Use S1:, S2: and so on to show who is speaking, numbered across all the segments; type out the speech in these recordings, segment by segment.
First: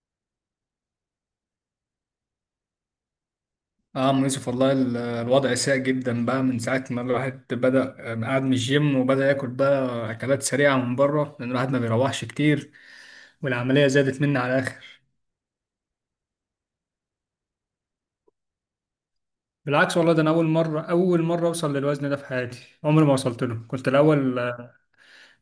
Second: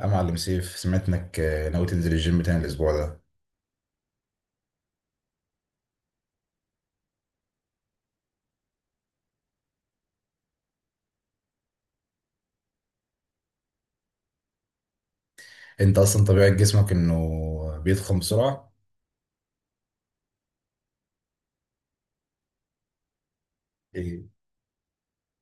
S1: يا معلم سيف، سمعت انك ناوي تنزل الجيم تاني الاسبوع ده.
S2: اه أم يوسف، والله الوضع سيء جدا بقى من ساعة ما الواحد بدأ، قاعد من الجيم وبدأ ياكل بقى أكلات سريعة من بره لأن الواحد ما بيروحش كتير والعملية زادت مني على الآخر.
S1: انت اصلا طبيعة جسمك انه بيضخم بسرعة.
S2: بالعكس والله، ده أنا أول مرة أوصل للوزن ده في حياتي، عمري ما وصلت له. كنت
S1: ايه؟
S2: الأول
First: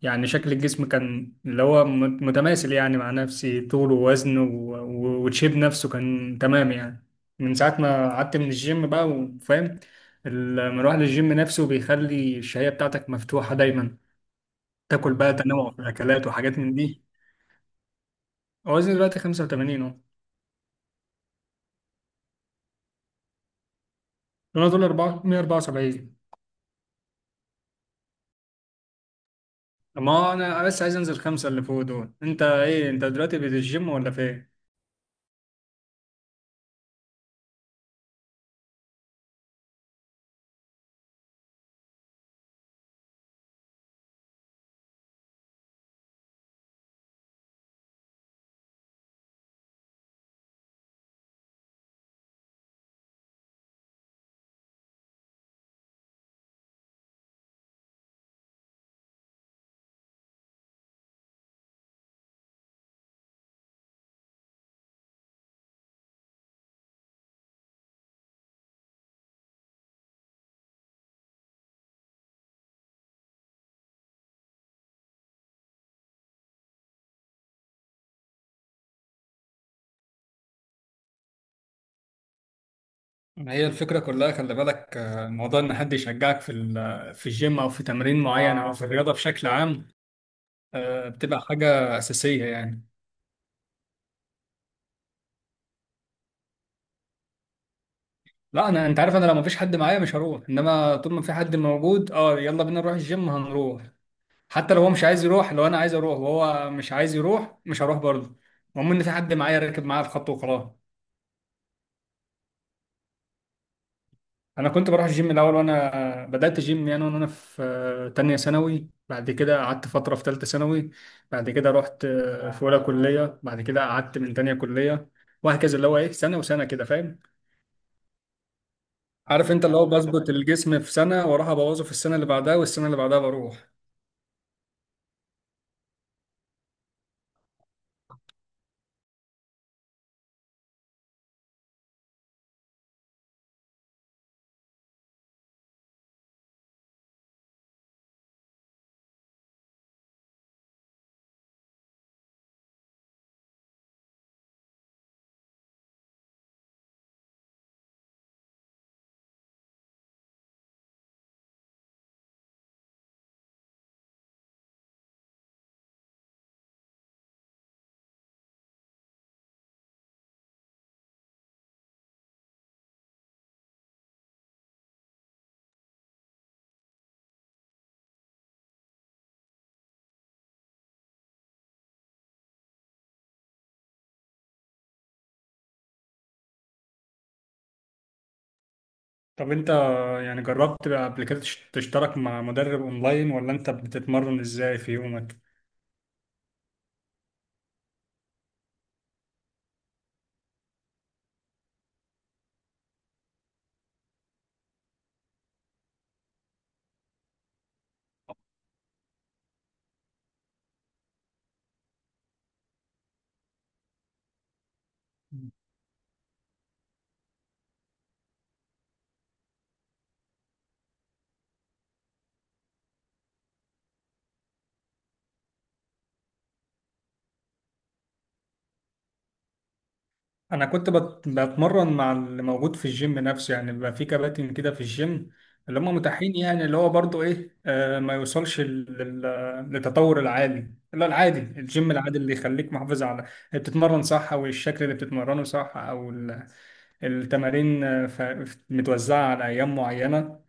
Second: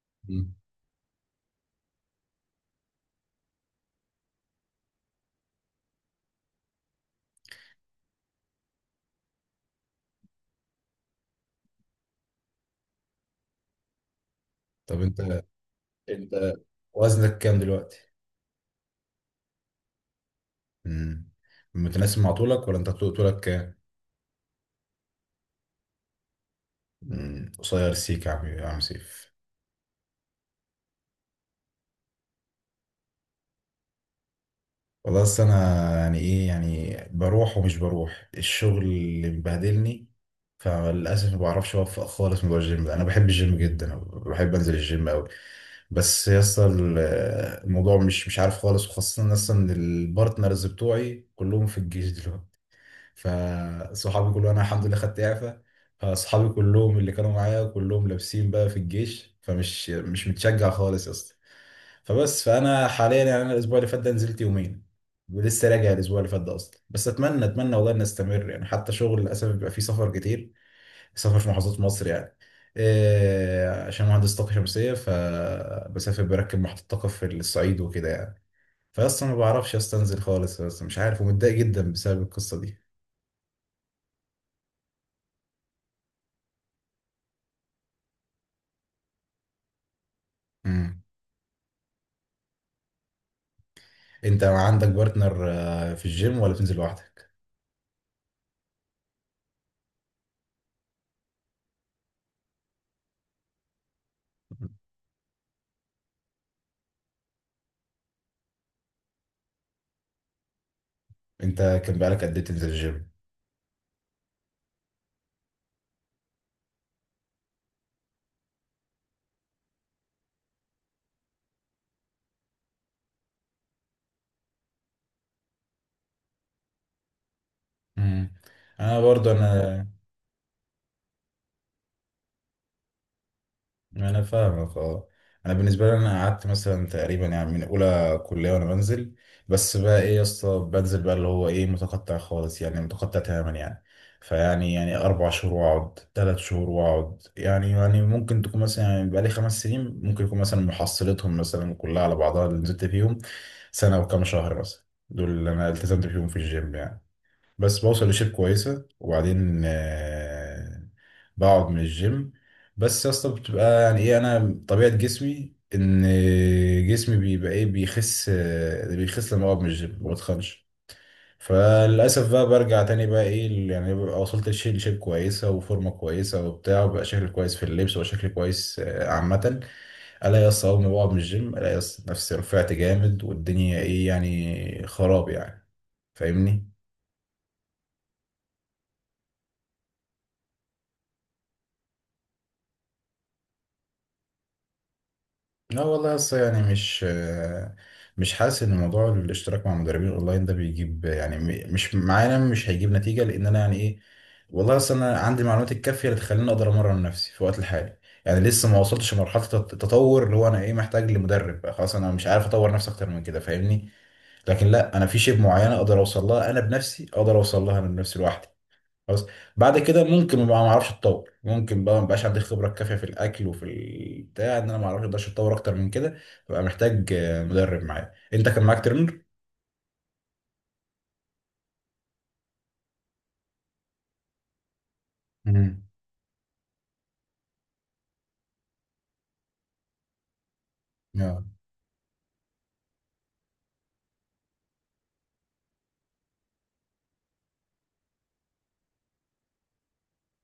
S2: يعني شكل
S1: مم.
S2: الجسم كان اللي هو متماثل يعني مع نفسي، طول ووزن وتشيب نفسه كان تمام يعني. من ساعة ما قعدت من الجيم بقى، وفاهم المروح للجيم نفسه بيخلي الشهية بتاعتك مفتوحة دايما،
S1: طب
S2: تاكل بقى
S1: انت
S2: تنوع في الاكلات
S1: انت
S2: وحاجات من دي.
S1: وزنك كام دلوقتي؟
S2: وزني دلوقتي 85 اهو.
S1: مم. متناسب مع طولك ولا انت طولك كام؟
S2: انا دول 4 174.
S1: مم. قصير سيك يا عم، يا عم سيف.
S2: ما انا بس عايز انزل خمسة اللي فوق دول. انت ايه، انت دلوقتي في الجيم ولا فين؟
S1: والله اصل انا يعني ايه، يعني بروح ومش بروح، الشغل اللي مبهدلني. فللاسف ما بعرفش اوفق خالص موضوع الجيم ده. انا بحب الجيم جدا، بحب انزل الجيم قوي، بس يا اسطى الموضوع مش عارف خالص. وخاصه اصلا ان البارتنرز بتوعي كلهم في الجيش دلوقتي. فصحابي كلهم، انا الحمد لله خدت اعفاء، فصحابي كلهم اللي كانوا معايا كلهم لابسين بقى في الجيش، فمش مش متشجع خالص يا اسطى. فبس فانا حاليا يعني، انا الاسبوع اللي فات ده نزلت يومين، ولسه راجع الاسبوع اللي فات ده اصلا. بس اتمنى، اتمنى والله، ان استمر يعني. حتى شغل للاسف بيبقى فيه سفر كتير، سفر في محافظات مصر يعني. إيه، عشان مهندس طاقه شمسيه، فبسافر بركب محطه طاقه في الصعيد وكده يعني. فاصلا ما بعرفش استنزل خالص، بس مش عارف ومتضايق جدا بسبب القصه دي.
S2: ما هي الفكرة كلها، خلي بالك، الموضوع إن حد يشجعك في في الجيم أو في تمرين معين أو في الرياضة بشكل عام
S1: امم.
S2: بتبقى حاجة أساسية يعني.
S1: انت عندك بارتنر في الجيم ولا بتنزل لوحدك؟
S2: لا، أنا أنت عارف، أنا لو مفيش حد معايا مش هروح، إنما طول ما في حد موجود أه يلا بينا نروح الجيم هنروح. حتى لو هو مش عايز يروح، لو انا عايز اروح وهو مش عايز يروح مش هروح برضه. المهم ان في حد معايا راكب معايا الخط وخلاص.
S1: انت كان بقالك قد ايه تنزل الجيم؟
S2: انا كنت بروح الجيم الاول وانا بدات جيم يعني، وانا في تانية ثانوي، بعد كده قعدت فتره في تالتة ثانوي، بعد كده رحت في اولى كليه، بعد كده قعدت من تانية كليه، وهكذا اللي هو ايه، سنه وسنه كده فاهم.
S1: امم. انا برضو
S2: عارف انت، اللي هو
S1: انا
S2: بظبط الجسم في سنه واروح ابوظه في السنه اللي بعدها، والسنه اللي بعدها بروح.
S1: انا فاهمك، اه. انا بالنسبه لي، انا قعدت مثلا تقريبا يعني من اولى كليه وانا بنزل، بس بقى ايه يا اسطى، بنزل بقى اللي هو ايه، متقطع خالص يعني، متقطع تماما يعني. فيعني اربع شهور واقعد، ثلاث شهور واقعد. يعني يعني ممكن تكون مثلا يعني بقى لي خمس سنين، ممكن يكون مثلا محصلتهم مثلا كلها على بعضها اللي نزلت فيهم سنه وكام شهر مثلا. دول اللي انا التزمت فيهم في الجيم يعني. بس بوصل لشيب كويسة وبعدين بقعد من الجيم. بس يا اسطى، بتبقى يعني ايه، انا طبيعة جسمي ان جسمي بيبقى ايه، بيخس، بيخس لما بقعد من الجيم، ما بتخنش. فللأسف بقى برجع تاني بقى ايه يعني، ببقى وصلت لشيب، لشيب كويسة وفورمة كويسة وبتاع، وبقى شكل كويس في اللبس، وبقى شكل كويس عامة. الاقي يا اسطى، اول ما بقعد من الجيم، الاقي يا اسطى نفسي رفعت جامد، والدنيا ايه يعني، خراب يعني. فاهمني.
S2: طب انت يعني جربت بقى قبل كده تشترك مع مدرب اونلاين، ولا انت بتتمرن ازاي في يومك؟
S1: لا والله لسه يعني، مش حاسس ان موضوع الاشتراك مع مدربين اونلاين ده بيجيب يعني، مش معانا، مش هيجيب نتيجه، لان انا يعني ايه، والله اصل انا عندي المعلومات الكافيه اللي تخليني اقدر امرن نفسي في الوقت الحالي. يعني لسه ما وصلتش لمرحله التطور اللي هو انا ايه، محتاج لمدرب بقى خلاص، انا مش عارف اطور نفسي اكتر من كده فاهمني. لكن لا، انا في شيء معينه اقدر اوصل لها انا بنفسي، اقدر اوصل لها انا بنفسي لوحدي، خلاص. بعد كده ممكن بقى ما اعرفش اتطور، ممكن بقى ما بقاش عندي الخبره الكافيه في الاكل وفي البتاع، ان انا ما اعرفش اقدرش اتطور اكتر من كده، ببقى محتاج مدرب معايا. انت كان معاك ترينر؟
S2: انا كنت بتمرن مع اللي موجود في الجيم نفسه يعني، بيبقى في كباتن كده في الجيم، اللي
S1: مم.
S2: هم متاحين يعني، اللي هو برضو ايه ما يوصلش للتطور العالي، لا، العادي،
S1: اه.
S2: الجيم العادي اللي يخليك محافظ على بتتمرن صح، او الشكل اللي بتتمرنه صح، او التمارين متوزعة على ايام معينة،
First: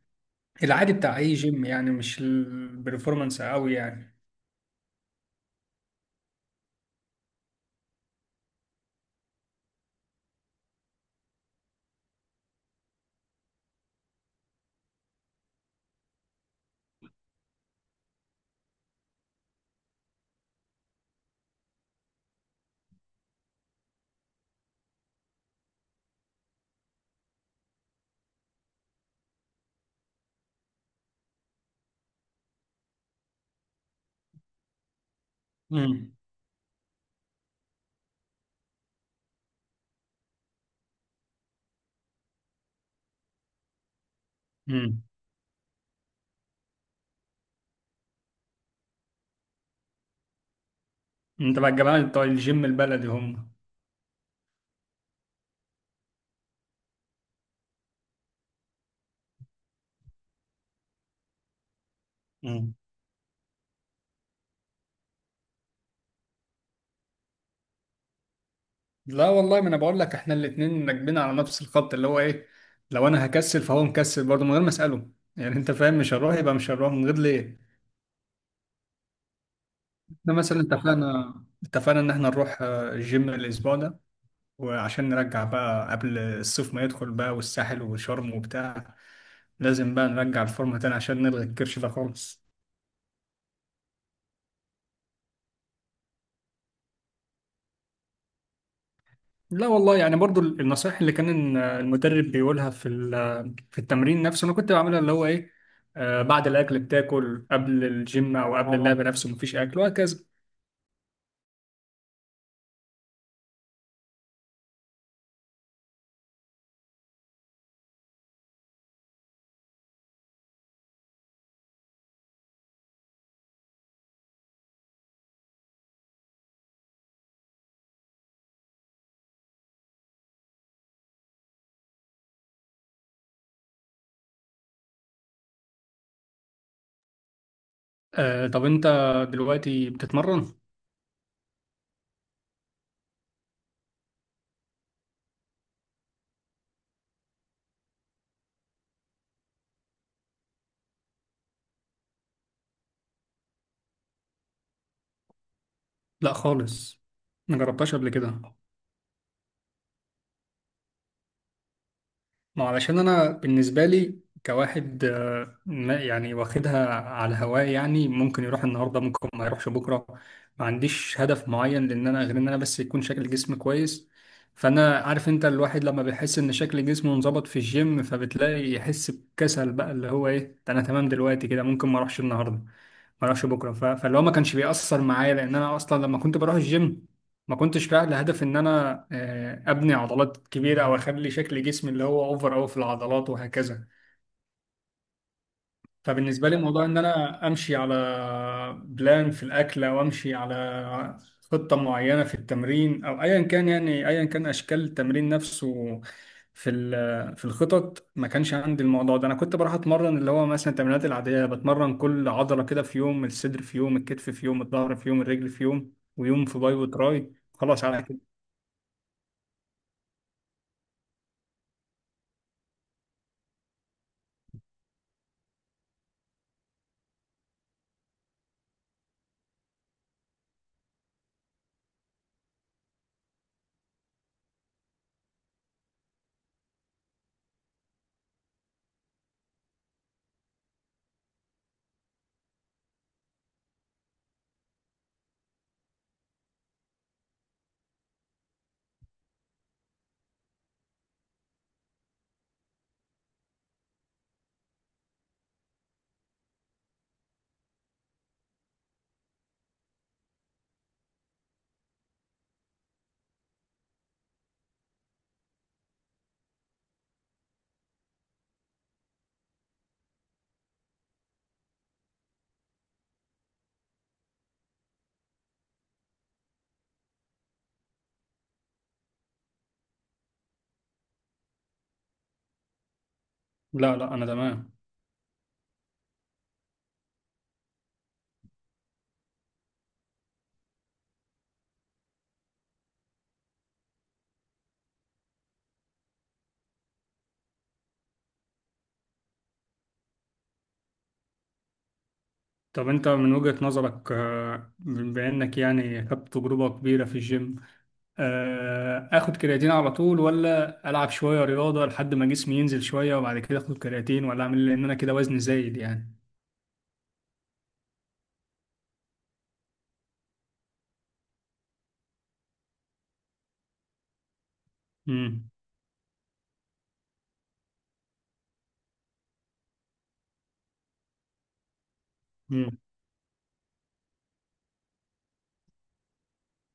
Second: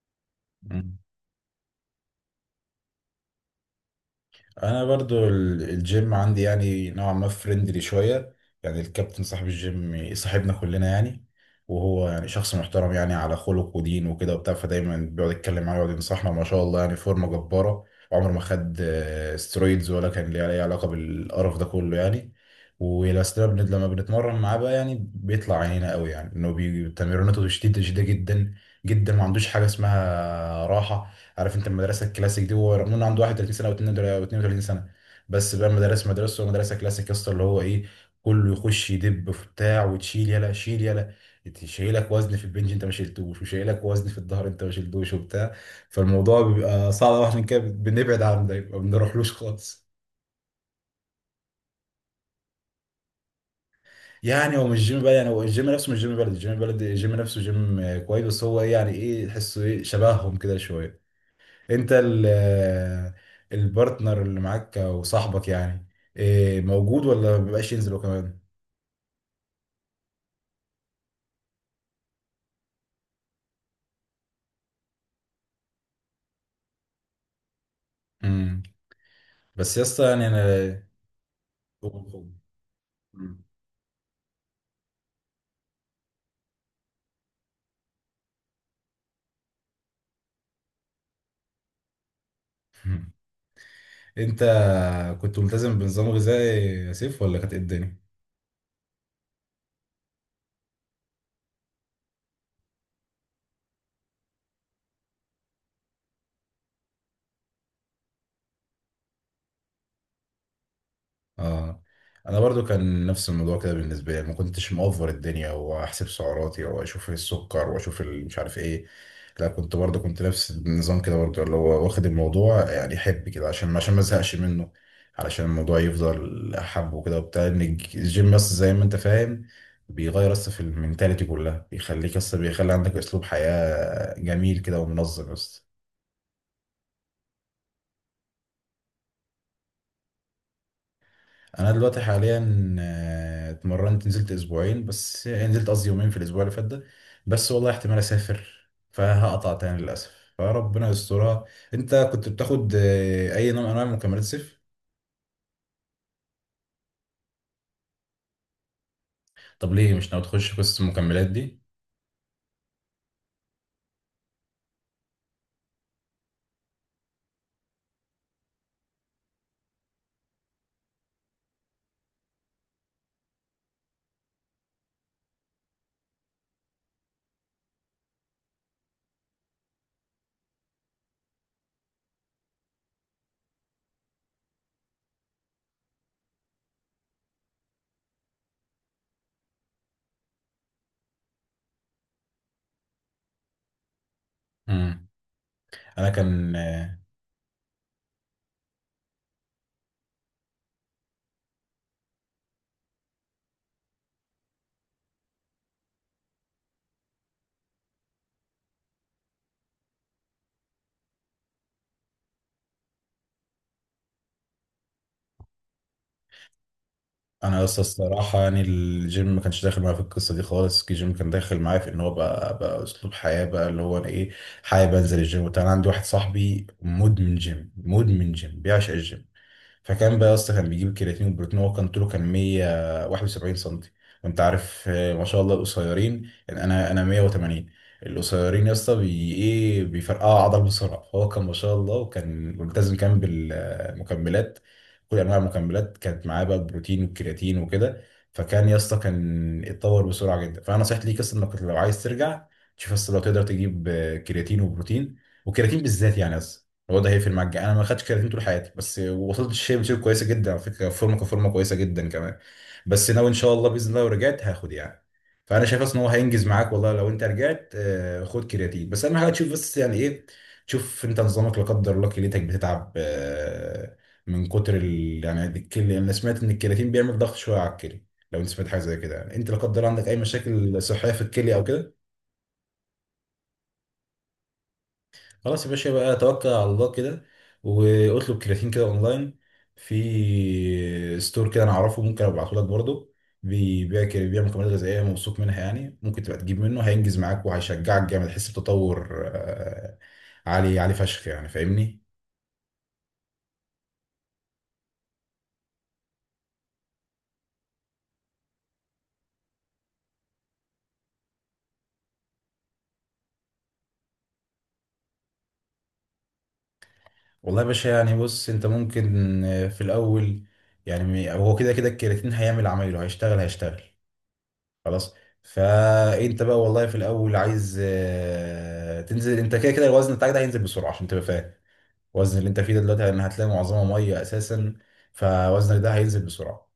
S2: العادي
S1: مم.
S2: بتاع اي جيم يعني، مش البرفورمانس قوي يعني.
S1: انا برضو الجيم عندي يعني نوعا ما فريندلي شويه. يعني الكابتن صاحب الجيم صاحبنا كلنا يعني. وهو يعني شخص محترم يعني، على خلق ودين وكده وبتاع، فدايما بيقعد يتكلم معايا ويقعد ينصحنا، ما شاء الله يعني فورمه جباره، وعمره ما خد سترويدز ولا كان ليه اي علاقه بالقرف ده كله يعني. ولما لما بنتمرن معاه بقى يعني بيطلع عينينا قوي يعني، انه تمريناته شديده جدا جدا، ما عندوش حاجه اسمها راحه. عارف انت المدرسه الكلاسيك دي. هو رغم انه عنده 31 سنه او 32 سنه، بس بقى مدرسه،
S2: امم.
S1: مدرسه كلاسيك يا اسطى اللي هو ايه، كله يخش يدب في بتاع، وتشيل يلا، شيل يلا، شايلك وزن في البنج انت ما شلتوش، وشايلك وزن في الظهر انت ما
S2: امم.
S1: شلتوش، وبتاع. فالموضوع بيبقى صعب قوي، عشان كده بنبعد عنه، ده ما بنروحلوش خالص.
S2: انت بقى الجماعه بتوع الجيم البلدي هم؟
S1: يعني هو مش جيم بلد، يعني هو الجيم نفسه مش جيم بلد، الجيم بلد، الجيم نفسه جيم كويس، بس هو إيه، يعني ايه، تحسه ايه، شبههم كده شويه. انت
S2: امم.
S1: البارتنر اللي معاك او صاحبك يعني، إيه، موجود ولا مبيبقاش ينزلوا كمان؟
S2: لا والله، ما انا بقول لك، احنا الاتنين راكبين على نفس الخط، اللي هو ايه، لو انا هكسل فهو مكسل برضه من غير ما اساله، يعني انت فاهم. مش هنروح يبقى مش هنروح من غير ليه.
S1: امم. بس يا اسطى يعني
S2: احنا مثلا
S1: انا
S2: اتفقنا ان احنا نروح الجيم الاسبوع ده، وعشان نرجع بقى قبل الصيف ما يدخل بقى، والساحل وشرم وبتاع، لازم بقى نرجع الفورمه تاني عشان نلغي الكرش ده خالص.
S1: مم. انت كنت ملتزم بنظام غذائي يا سيف ولا كانت ايه الدنيا؟
S2: لا والله، يعني برضو النصائح اللي كان المدرب بيقولها في في التمرين نفسه انا كنت بعملها، اللي هو ايه، آه بعد الاكل بتاكل قبل الجيم، او قبل اللعب نفسه مفيش اكل، وهكذا.
S1: اه. انا برضو كان نفس الموضوع كده بالنسبه لي، ما كنتش مأفور الدنيا واحسب سعراتي واشوف السكر واشوف مش عارف ايه. لا، كنت برضو، كنت نفس النظام كده برضو اللي هو واخد الموضوع يعني حب كده، عشان ما ازهقش منه، علشان الموضوع يفضل احبه كده وبتاع. ان الجيم بس زي ما انت فاهم بيغير اصلا في المينتاليتي كلها، بيخليك اصلا، بيخلي عندك اسلوب حياه جميل كده ومنظم. بس
S2: آه طب انت دلوقتي بتتمرن؟
S1: انا دلوقتي حاليا اتمرنت، نزلت اسبوعين بس يعني، نزلت قصدي يومين في الاسبوع اللي فات ده. بس والله احتمال اسافر فهقطع تاني للاسف، فربنا يسترها. انت كنت بتاخد اي نوع من انواع مكملات صيف؟
S2: لا خالص، ما جربتهاش قبل كده.
S1: طب ليه مش ناوي تخش قصه المكملات دي؟
S2: ما علشان انا بالنسبه لي كواحد يعني واخدها على هواه يعني، ممكن يروح النهارده ممكن ما يروحش بكره، ما عنديش هدف معين، لان انا غير ان انا بس يكون شكل جسمي كويس. فانا عارف انت، الواحد لما بيحس ان شكل جسمه انظبط في الجيم، فبتلاقي يحس بكسل بقى، اللي هو ايه ده، انا تمام دلوقتي كده، ممكن ما اروحش النهارده ما اروحش بكره فاللي هو ما كانش بيأثر معايا، لان انا اصلا لما كنت بروح الجيم ما كنتش رايح لهدف ان انا ابني عضلات كبيره، او اخلي شكل جسمي اللي هو اوفر اوي في العضلات وهكذا.
S1: مم. انا
S2: فبالنسبة لي،
S1: كان
S2: موضوع إن أنا أمشي على بلان في الأكل، أو أمشي على خطة معينة في التمرين، أو أيا كان يعني، أيا كان أشكال التمرين نفسه في في الخطط، ما كانش عندي الموضوع ده. أنا كنت بروح أتمرن اللي هو مثلا التمرينات العادية، بتمرن كل عضلة كده في يوم، الصدر في يوم، الكتف في يوم، الظهر في يوم، الرجل في يوم، ويوم في باي وتراي،
S1: انا لسه
S2: خلاص على كده.
S1: الصراحه يعني، الجيم ما كانش داخل معايا في القصه دي خالص. الجيم كان داخل معايا في ان هو بقى، بقى اسلوب حياه بقى اللي هو انا ايه، حابب انزل الجيم وبتاع. انا عندي واحد صاحبي مدمن جيم، مدمن جيم بيعشق الجيم. فكان بقى يا اسطى كان بيجيب الكرياتين والبروتين. هو كان طوله كان 171 سنتي، وانت عارف ما شاء الله القصيرين يعني، انا 180. القصيرين يا اسطى بي ايه، بيفرقعوا عضل بسرعه. فهو كان ما شاء الله وكان ملتزم كان بالمكملات، كل انواع المكملات كانت معاه بقى، البروتين والكرياتين وكده. فكان يا اسطى كان اتطور بسرعه جدا. فانا نصيحتي ليك اصلا انك لو عايز ترجع، تشوف اصلا لو تقدر تجيب كرياتين وبروتين، والكرياتين بالذات يعني هو ده هيقفل معاك. انا ما خدتش كرياتين طول حياتي، بس وصلت الشيب، شيب كويسه جدا على فكره، فورمه كفورمه كويسه جدا كمان. بس ناوي ان شاء الله باذن الله لو رجعت هاخد يعني. فانا شايف اصلا ان هو هينجز معاك والله. لو انت رجعت خد كرياتين، بس اهم حاجه تشوف بس يعني ايه، تشوف انت نظامك لا قدر الله كليتك بتتعب من كتر ال... يعني الكلي... انا سمعت ان الكرياتين بيعمل ضغط شويه على الكلي. لو انت سمعت حاجه زي كده يعني، انت لا قدر الله عندك اي مشاكل صحيه في الكلي او كده؟
S2: لا، لا، أنا تمام.
S1: خلاص يا باشا، بقى توكل على الله كده، واطلب كرياتين كده اونلاين. في ستور كده انا اعرفه ممكن ابعته لك برضه، بيبيع كده، بيبيع مكملات غذائيه موثوق منها يعني، ممكن تبقى تجيب منه، هينجز معاك وهيشجعك جامد، تحس بتطور آه، عالي، عالي فشخ يعني، فاهمني.
S2: طب أنت من وجهة نظرك، بما إنك يعني خدت تجربة كبيرة في الجيم، اخد كرياتين على طول، ولا العب شويه رياضه لحد ما جسمي ينزل شويه وبعد كده اخد كرياتين، ولا اعمل إيه؟ لان انا كده وزني زايد يعني.
S1: والله يا باشا يعني بص، انت ممكن في الاول يعني، هو كده كده الكرياتين هيعمل عمايله، هيشتغل، خلاص.
S2: امم.
S1: فانت بقى والله في الاول عايز تنزل، انت كده كده الوزن بتاعك ده هينزل بسرعه، عشان تبقى فاهم الوزن اللي انت فيه
S2: امم.
S1: ده دلوقتي، لان هتلاقي معظمه ميه اساسا. فوزنك ده هينزل بسرعه.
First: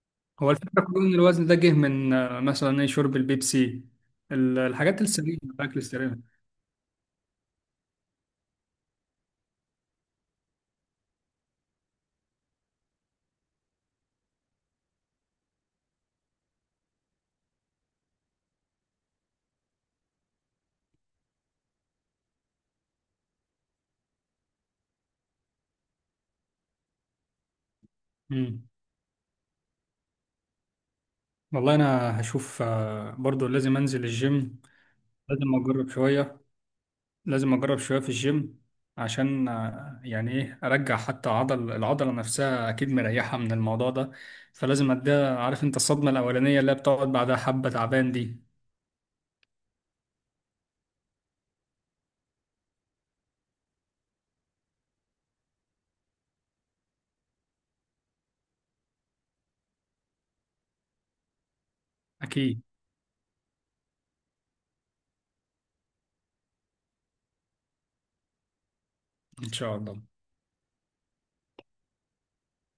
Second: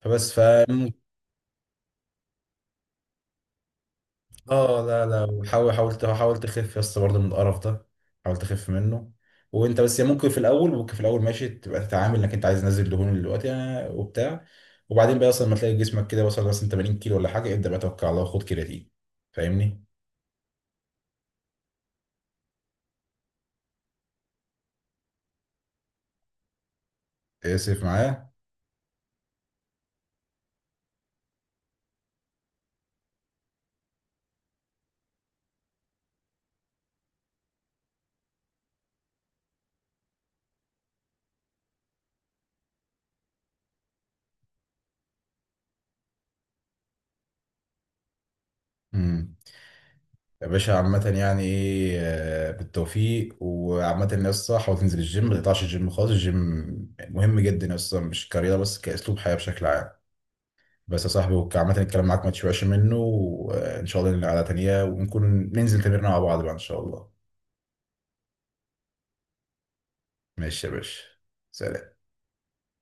S1: فبس ف
S2: هو الفكره كلها ان الوزن ده جه من مثلا ايه، شرب البيبسي، ال-
S1: اه
S2: الحاجات
S1: لا لا،
S2: السليمه،
S1: وحاول،
S2: الاكل
S1: حاول
S2: السليم.
S1: حاول تخف يا اسطى برضه من القرف ده، حاول تخف منه. وانت بس ممكن في الاول، ممكن في الاول ماشي، تبقى تتعامل انك انت عايز نازل دهون دلوقتي وبتاع. وبعدين بقى اصلا ما تلاقي جسمك كده وصل مثلا 80 كيلو ولا حاجه، ابدا بقى توكل على الله وخد كرياتين. فاهمني؟ اسف معايا.
S2: امم. والله انا هشوف برضو لازم انزل الجيم، لازم اجرب شويه، لازم اجرب شويه في الجيم، عشان يعني ايه، ارجع حتى عضل، العضله نفسها اكيد مريحه من الموضوع ده، فلازم اديها. عارف انت، الصدمه الاولانيه اللي هي بتقعد بعدها حبه تعبان دي.
S1: امم. يا باشا عامة يعني ايه، بالتوفيق. وعامة يا اسطى، حاول تنزل الجيم، ما تقطعش الجيم خالص. الجيم مهم جدا يا اسطى، مش كرياضة بس، كأسلوب حياة بشكل عام. بس يا صاحبي عامة الكلام معاك ما
S2: اكيد.
S1: تشبعش منه، وإن شاء الله لنا قعدة تانية ونكون ننزل تمرين مع بعض بقى إن شاء الله.
S2: ان شاء الله.
S1: ماشي يا باشا، سلام.